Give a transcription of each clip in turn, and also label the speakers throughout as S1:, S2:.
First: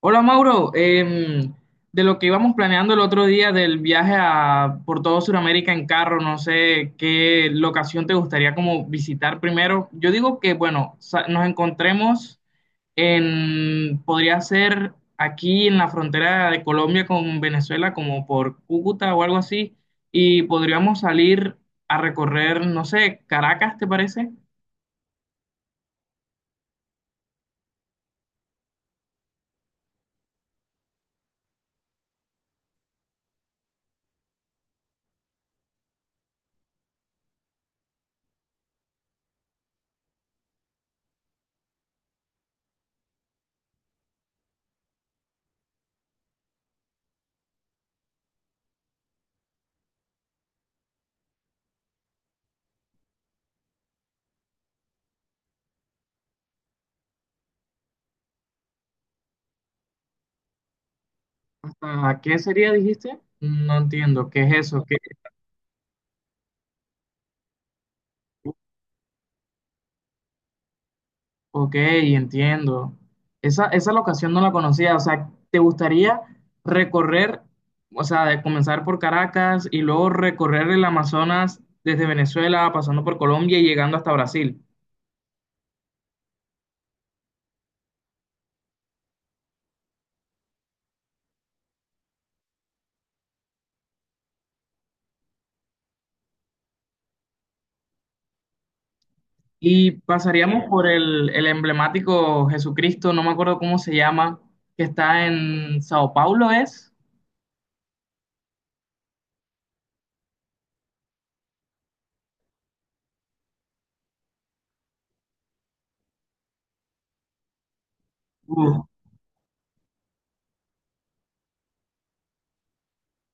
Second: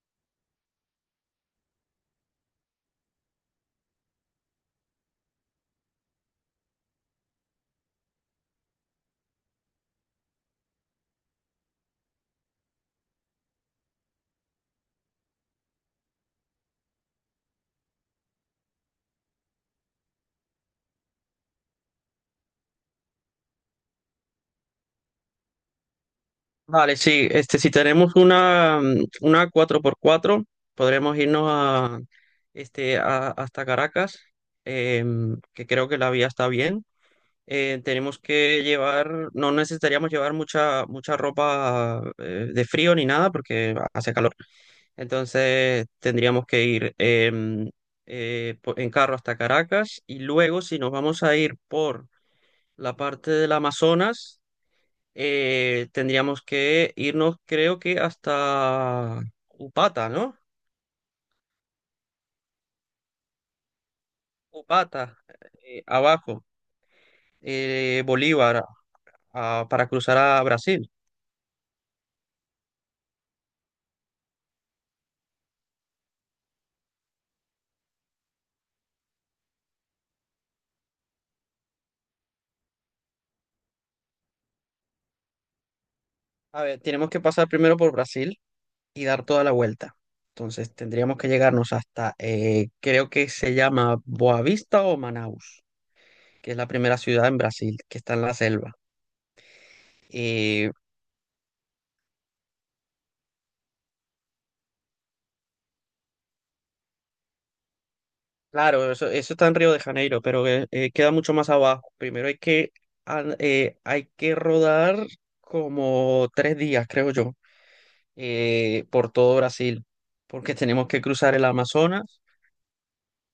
S1: Hola Mauro, de lo que íbamos planeando el otro día del viaje a, por todo Sudamérica en carro, no sé qué locación te gustaría como visitar primero. Yo digo que, bueno, nos encontremos en, podría ser aquí en la frontera de Colombia con Venezuela, como por Cúcuta o algo así, y podríamos salir a recorrer, no sé, Caracas, ¿te parece?
S2: Vale, sí, este, si tenemos una, una cuatro por cuatro podremos irnos a, hasta Caracas, que creo que la vía está bien. No necesitaríamos llevar mucha ropa de frío ni nada porque hace calor. Entonces tendríamos que ir en carro hasta Caracas, y luego si nos vamos a ir por la parte del Amazonas, tendríamos que irnos, creo que hasta Upata, ¿no?
S1: ¿Hasta qué sería, dijiste? No entiendo, ¿qué es eso? ¿Qué?
S2: Upata, abajo, Bolívar, para cruzar a Brasil.
S1: Ok, entiendo. Esa locación no la conocía. O sea, ¿te gustaría recorrer, o sea, de comenzar por Caracas y luego recorrer el Amazonas desde Venezuela, pasando por Colombia y llegando hasta Brasil?
S2: A ver, tenemos que pasar primero por Brasil y dar toda la vuelta. Entonces tendríamos que llegarnos hasta, creo que se llama Boavista o Manaus, que es la primera ciudad en Brasil, que está en la selva.
S1: Y pasaríamos
S2: Eh,
S1: por el emblemático Jesucristo, no me acuerdo cómo se llama, que está en Sao Paulo, ¿es?
S2: Claro, eso está en Río de Janeiro, pero queda mucho más abajo. Primero hay que, hay que rodar como tres días, creo yo,
S1: Uf,
S2: por todo Brasil, porque tenemos que cruzar el Amazonas.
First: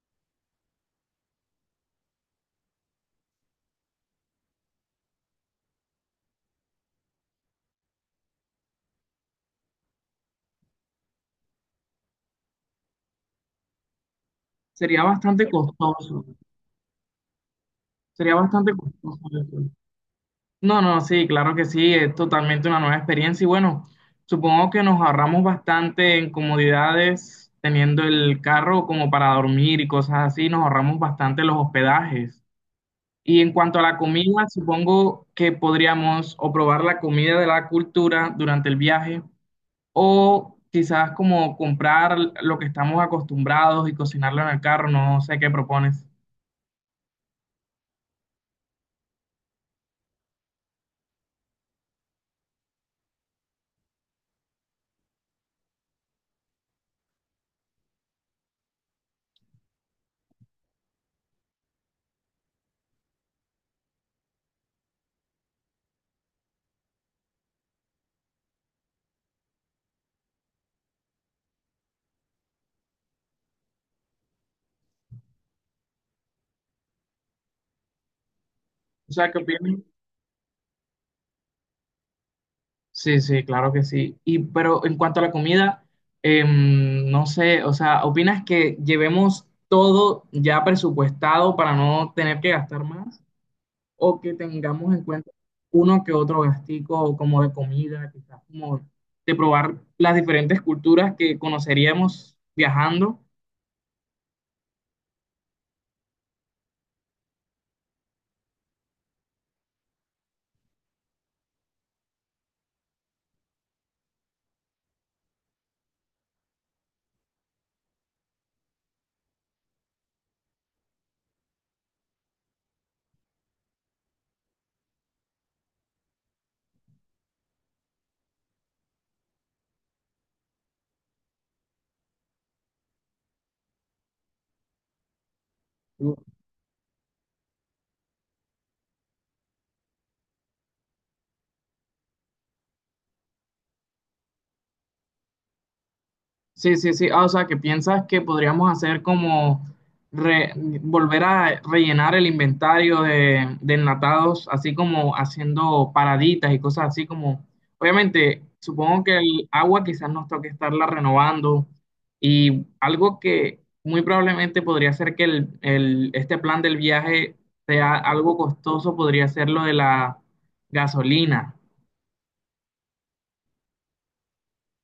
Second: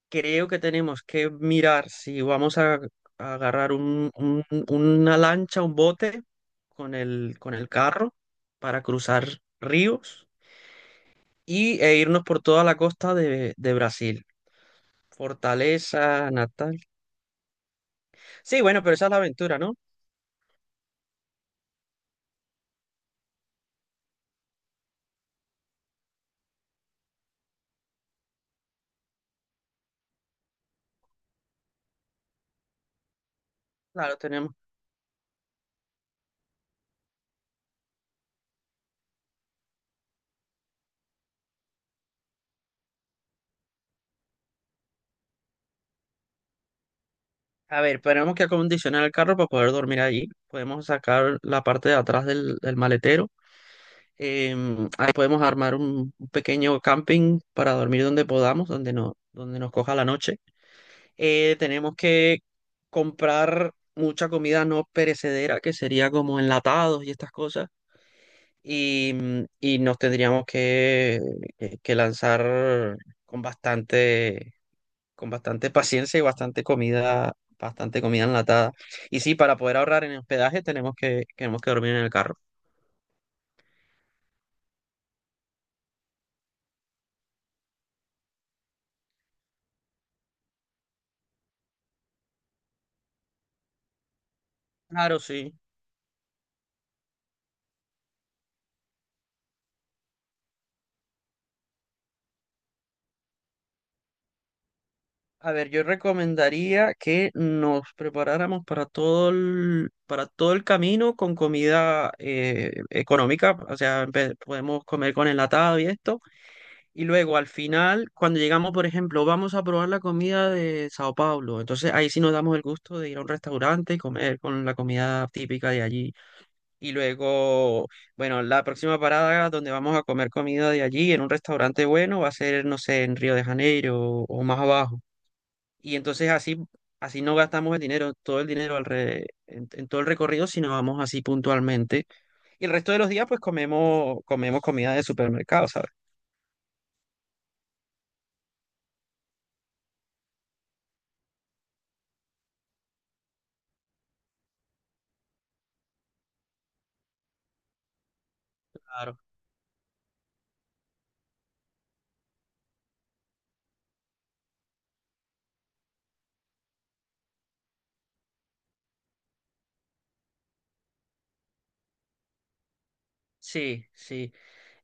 S2: Creo que tenemos que mirar si vamos a agarrar una lancha, un bote con el carro para cruzar ríos y, e irnos por toda la costa de Brasil.
S1: sería bastante costoso.
S2: Fortaleza, Natal.
S1: Sería
S2: Sí,
S1: bastante
S2: bueno, pero esa es la
S1: costoso
S2: aventura,
S1: eso.
S2: ¿no?
S1: No, no, sí, claro que sí, es totalmente una nueva experiencia y bueno, supongo que nos ahorramos bastante en comodidades teniendo el carro como para dormir y cosas así, nos ahorramos bastante los hospedajes. Y en cuanto a la
S2: Claro,
S1: comida,
S2: tenemos.
S1: supongo que podríamos o probar la comida de la cultura durante el viaje o quizás como comprar lo que estamos acostumbrados y cocinarlo en el carro, no sé qué propones.
S2: A ver, tenemos que acondicionar el carro para poder dormir allí. Podemos sacar la parte de atrás del, del maletero. Ahí podemos armar un pequeño camping para dormir donde podamos, donde, no, donde nos coja la noche. Tenemos que comprar mucha comida no perecedera, que sería como enlatados y estas cosas. Y, y nos tendríamos que, que lanzar con bastante, con bastante paciencia y bastante comida enlatada.
S1: O
S2: Y
S1: sea,
S2: sí,
S1: ¿qué
S2: para poder
S1: opinas?
S2: ahorrar en hospedaje tenemos que dormir en el carro.
S1: Sí, sí, claro que sí. Y pero en cuanto a la comida, no sé, o sea, ¿opinas que llevemos todo ya presupuestado para no tener que gastar más? ¿O que tengamos en
S2: Claro,
S1: cuenta
S2: sí.
S1: uno que otro gastico como de comida, quizás como de probar las diferentes culturas que conoceríamos viajando?
S2: A ver, yo recomendaría que nos preparáramos para todo el camino con comida económica, o sea, podemos comer con enlatado y esto, y luego al final, cuando llegamos, por ejemplo, vamos a probar la comida de Sao Paulo, entonces ahí sí nos damos el gusto de ir a un restaurante y comer con la comida típica de allí. Y luego, bueno, la próxima parada donde vamos a comer comida de allí, en un restaurante bueno, va a ser, no sé, en Río de Janeiro o más abajo. Y entonces así, así no gastamos el dinero, todo el dinero en todo el recorrido, sino vamos así puntualmente. Y el resto de los días, pues comemos, comemos comida de supermercado, ¿sabes?
S1: Sí, sí, sí. Ah, o sea, que piensas que podríamos hacer como re- volver a rellenar el inventario de enlatados, así como haciendo paraditas y cosas así como, obviamente, supongo que
S2: Claro.
S1: el agua quizás nos toque estarla renovando y algo que muy probablemente podría ser que este plan del viaje sea algo costoso, podría ser lo de la gasolina.
S2: Sí, sí.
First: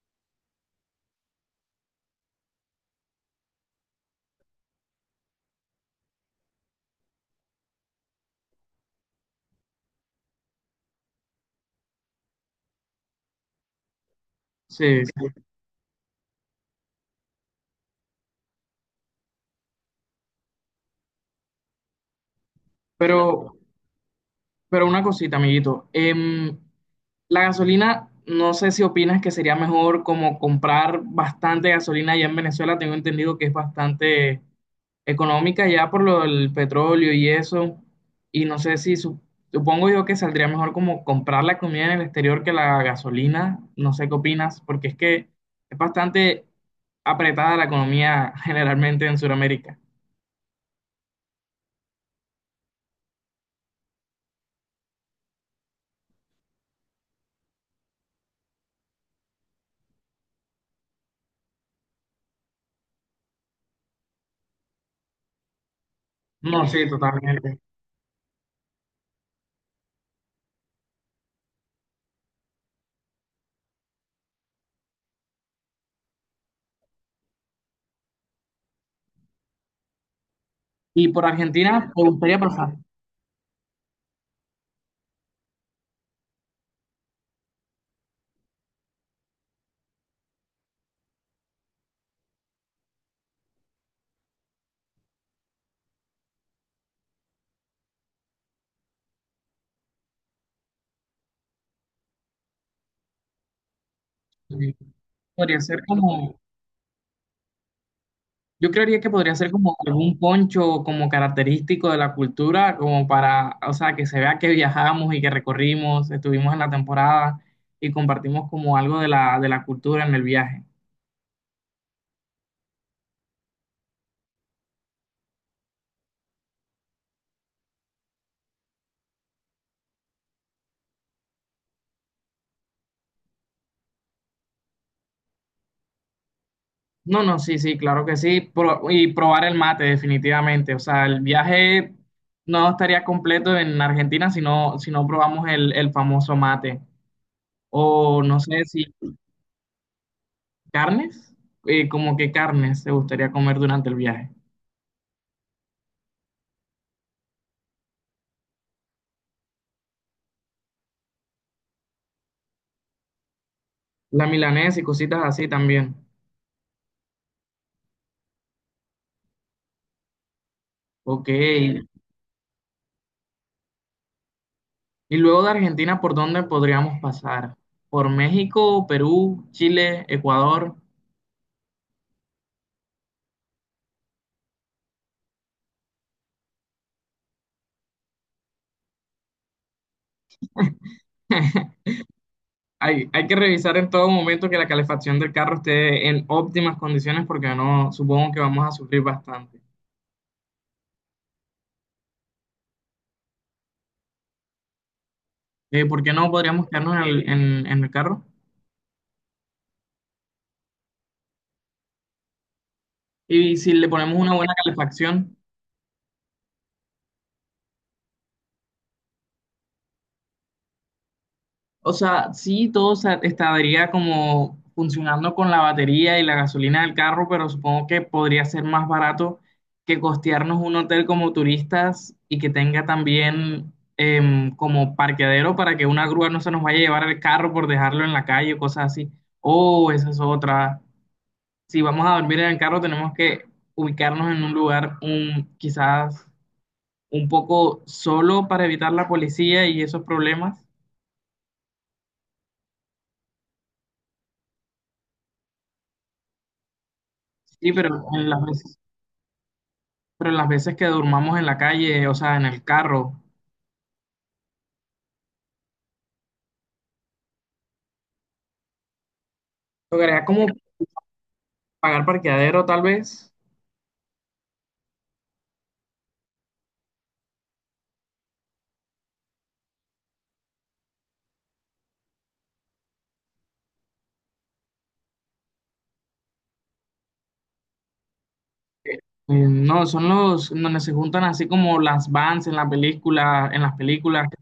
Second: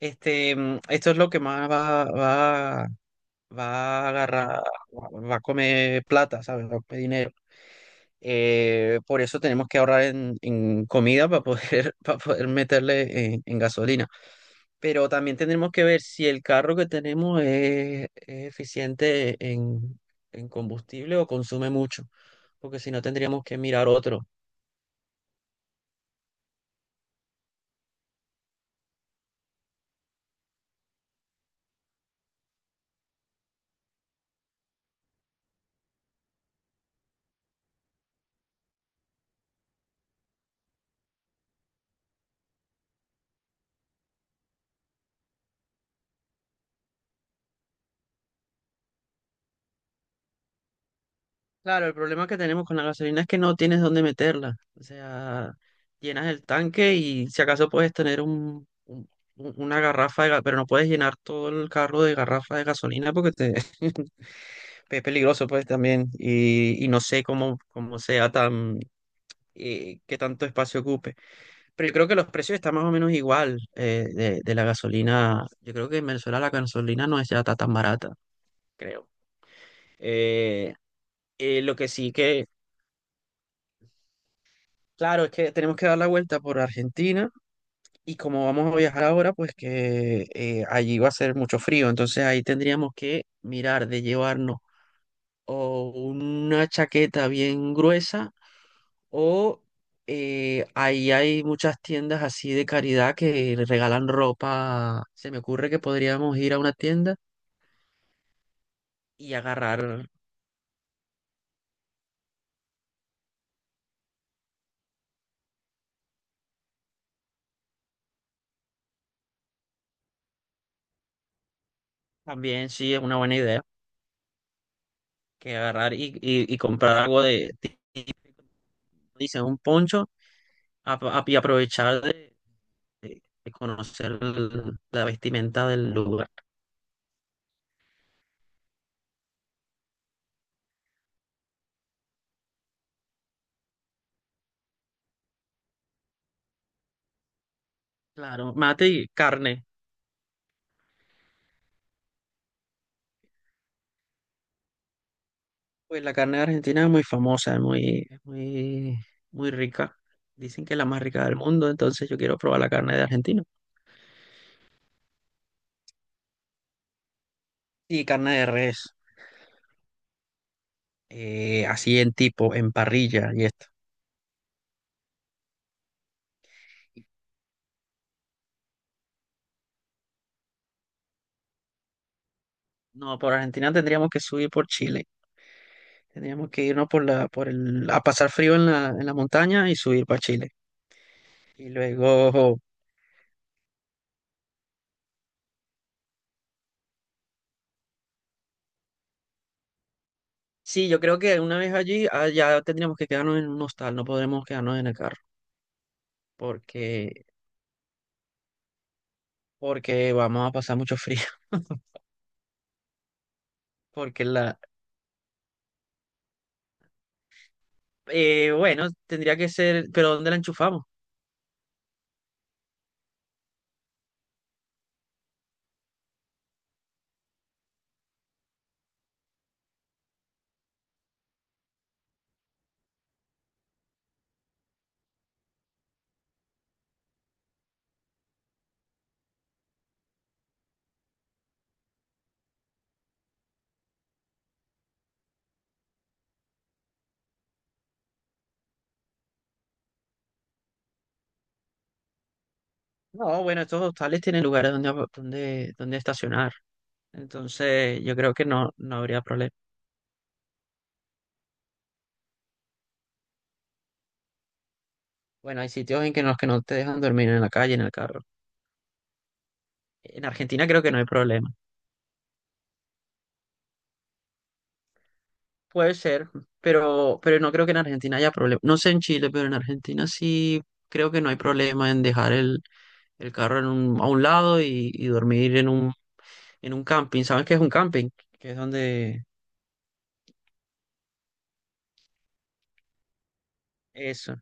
S2: Este, esto es lo que más va, va, va a agarrar, va a comer plata, ¿sabes? Va a comer dinero. Por eso tenemos que ahorrar en comida para poder, para poder meterle en gasolina.
S1: Sí,
S2: Pero
S1: sí.
S2: también tendremos que ver si el carro que tenemos es eficiente en combustible o consume mucho, porque si no
S1: Pero...
S2: tendríamos que mirar otro.
S1: Pero una cosita, amiguito. La gasolina, no sé si opinas que sería mejor como comprar bastante gasolina allá en Venezuela. Tengo entendido que es bastante económica ya por lo del petróleo y eso. Y no sé si supongo yo que saldría mejor como comprar la comida en el exterior que la gasolina. No sé qué opinas, porque es que es bastante apretada la economía generalmente en Sudamérica.
S2: Claro, el problema que tenemos con la gasolina es que no tienes dónde meterla. O sea, llenas el tanque y si acaso puedes tener un, una garrafa de, pero no puedes llenar todo el carro de garrafa de gasolina porque te, es peligroso pues también
S1: No, sí,
S2: y no sé
S1: totalmente.
S2: cómo, cómo sea tan, qué tanto espacio ocupe. Pero yo creo que los precios están más o menos igual de la gasolina. Yo creo que en Venezuela la gasolina no es ya tan barata, creo. Eh,
S1: Y por
S2: lo que
S1: Argentina, me
S2: sí
S1: gustaría
S2: que,
S1: pasar.
S2: claro, es que tenemos que dar la vuelta por Argentina, y como vamos a viajar ahora, pues que allí va a ser mucho frío. Entonces ahí tendríamos que mirar de llevarnos o una chaqueta bien gruesa, o ahí hay muchas tiendas así de caridad que le regalan
S1: Sí.
S2: ropa. Se me
S1: Podría
S2: ocurre que
S1: ser
S2: podríamos
S1: como,
S2: ir a una tienda
S1: yo creería que podría
S2: y
S1: ser como
S2: agarrar
S1: algún poncho como característico de la cultura, como para, o sea, que se vea que viajamos y que recorrimos, estuvimos en la temporada y compartimos como algo de la cultura en el viaje.
S2: también, sí, es una buena idea, que agarrar y, y comprar algo de, típico, dicen, un poncho a- y aprovechar de, de conocer la vestimenta del lugar.
S1: No, no, sí, sí, claro que sí. Y probar el mate, definitivamente. O sea, el viaje no estaría completo en Argentina si no, si no probamos el famoso mate. O no
S2: Claro,
S1: sé si
S2: mate y carne.
S1: carnes, como que carnes se gustaría comer durante el viaje.
S2: Pues la carne de Argentina es muy famosa, es muy, muy rica. Dicen que es la más rica del mundo, entonces yo quiero probar la carne de Argentina.
S1: La milanesa y cositas así también.
S2: Y carne de res,
S1: Ok. Sí.
S2: así en tipo, en parrilla y esto.
S1: Y luego de Argentina, ¿por dónde podríamos pasar? ¿Por México, Perú, Chile, Ecuador?
S2: No, por Argentina tendríamos que subir por Chile. Tendríamos que irnos por la, por el, a pasar frío en la montaña y subir para Chile. Y luego,
S1: Hay que revisar en todo momento que la calefacción del carro esté en óptimas condiciones porque no, supongo que vamos a sufrir bastante.
S2: sí, yo creo que una vez allí, ah, ya tendríamos que quedarnos en un hostal, no podremos quedarnos en el carro,
S1: ¿Por qué no podríamos quedarnos en
S2: porque,
S1: el, en el carro?
S2: porque vamos a pasar mucho frío,
S1: Y si le ponemos
S2: porque
S1: una buena
S2: la,
S1: calefacción.
S2: Bueno, tendría que ser, pero ¿dónde la enchufamos?
S1: O sea, sí, estaría como funcionando con la batería y la gasolina del carro, pero supongo que podría ser más barato que costearnos un hotel como turistas y que tenga también como parqueadero para que una grúa no se nos vaya a llevar el carro por dejarlo en la calle o cosas así. Oh, esa es otra. Si vamos a dormir en el carro, tenemos que ubicarnos en un lugar un, quizás un poco solo para evitar la policía y esos problemas.
S2: No, bueno, estos hostales tienen lugares donde, donde, donde estacionar.
S1: Sí,
S2: Entonces, yo creo que no, no habría problema.
S1: pero las veces que durmamos en la calle, o sea, en el carro,
S2: Bueno, hay sitios en que los que no te dejan dormir en la calle, en el carro.
S1: lograría
S2: En
S1: como
S2: Argentina creo que no hay problema.
S1: pagar parqueadero tal vez.
S2: Puede ser, pero no creo que en Argentina haya problema. No sé en Chile, pero en Argentina sí creo que no hay problema en dejar el carro en un, a un lado y dormir en un camping. ¿Sabes qué es un camping? Que es
S1: Eh,
S2: donde...
S1: no, son los donde se juntan así como las vans en la película, en las películas, que
S2: Eso.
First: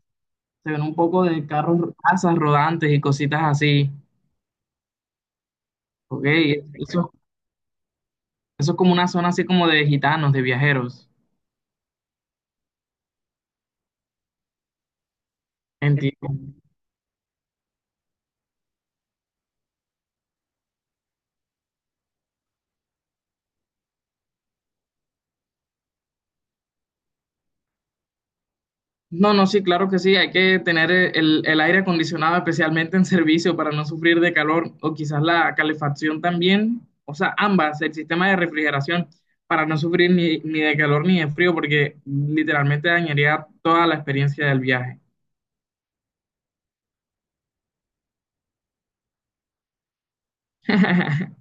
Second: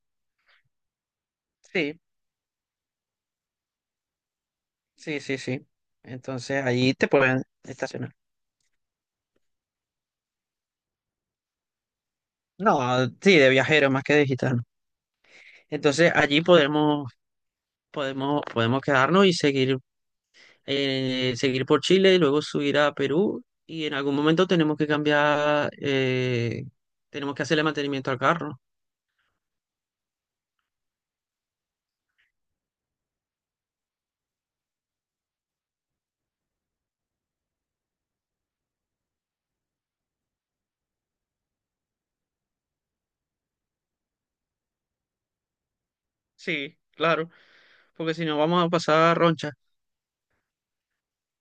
S1: se ven un poco de carros,
S2: Sí,
S1: casas rodantes y cositas así.
S2: sí, sí, sí.
S1: Ok,
S2: Entonces allí te
S1: eso,
S2: pueden estacionar.
S1: eso es como una zona así como de gitanos, de viajeros.
S2: No, sí, de viajero más que de gitano. Entonces
S1: Entiendo.
S2: allí podemos, podemos, podemos quedarnos y seguir, seguir por Chile y luego subir a Perú. Y en algún momento tenemos que cambiar, tenemos que hacerle mantenimiento al carro.
S1: No, no, sí, claro que sí, hay que tener el aire acondicionado especialmente en servicio para no sufrir de calor o quizás la calefacción también, o sea, ambas, el sistema de refrigeración para no sufrir ni, ni de calor ni de frío porque literalmente dañaría toda la experiencia del viaje.
S2: Sí, claro, porque si no vamos a pasar roncha.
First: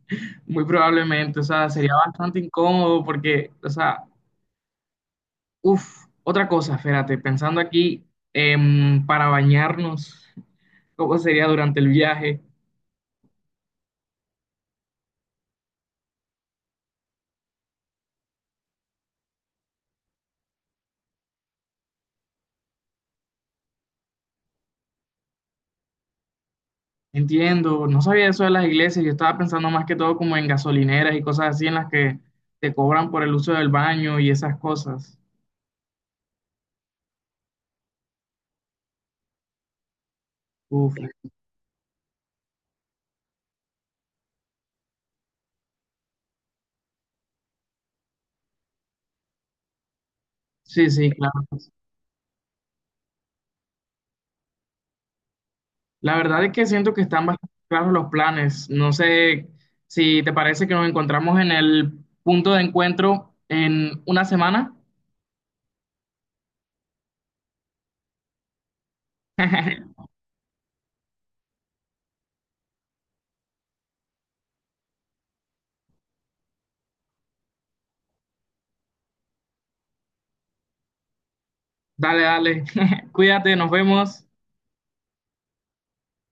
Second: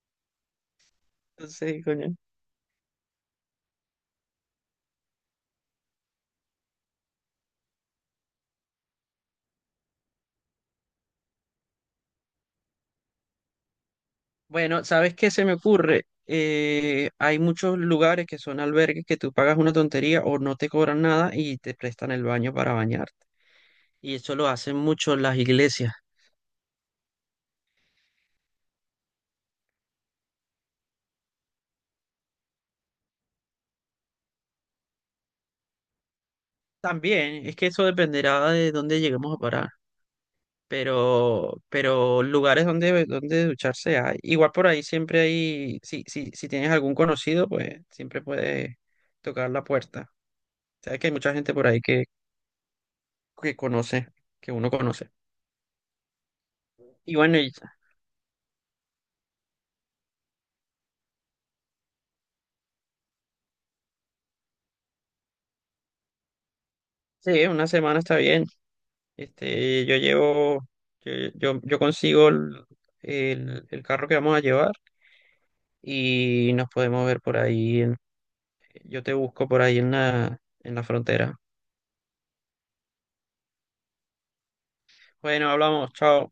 S1: Muy probablemente, o sea,
S2: Entonces,
S1: sería
S2: coño.
S1: bastante incómodo porque, o sea, uff, otra cosa, espérate, pensando aquí para bañarnos, ¿cómo sería durante el viaje?
S2: Bueno, ¿sabes qué se me ocurre? Hay muchos lugares que son albergues que tú pagas una tontería o no te cobran nada y te prestan el baño para bañarte. Y eso lo hacen mucho las iglesias.
S1: Entiendo, no sabía eso de las iglesias, yo estaba pensando más que todo como en gasolineras y cosas así en las que te cobran por el uso del baño y esas cosas.
S2: También, es que eso dependerá de dónde lleguemos a parar.
S1: Uf,
S2: Pero lugares donde, donde ducharse hay. Igual por ahí siempre hay, si, si, si tienes algún conocido, pues siempre puedes tocar la puerta.
S1: sí,
S2: Sabes que
S1: sí,
S2: hay mucha
S1: claro.
S2: gente por ahí que conoce, que uno conoce.
S1: La verdad es que siento que
S2: Y
S1: están
S2: bueno,
S1: bastante claros los planes. No sé si te parece que nos encontramos en el punto de encuentro en una semana.
S2: sí, una semana está bien. Este, yo llevo, yo consigo el, el carro que vamos a llevar y nos podemos ver por ahí. Yo te busco por ahí en la frontera.
S1: Dale, dale. Cuídate, nos vemos.
S2: Bueno, hablamos, chao.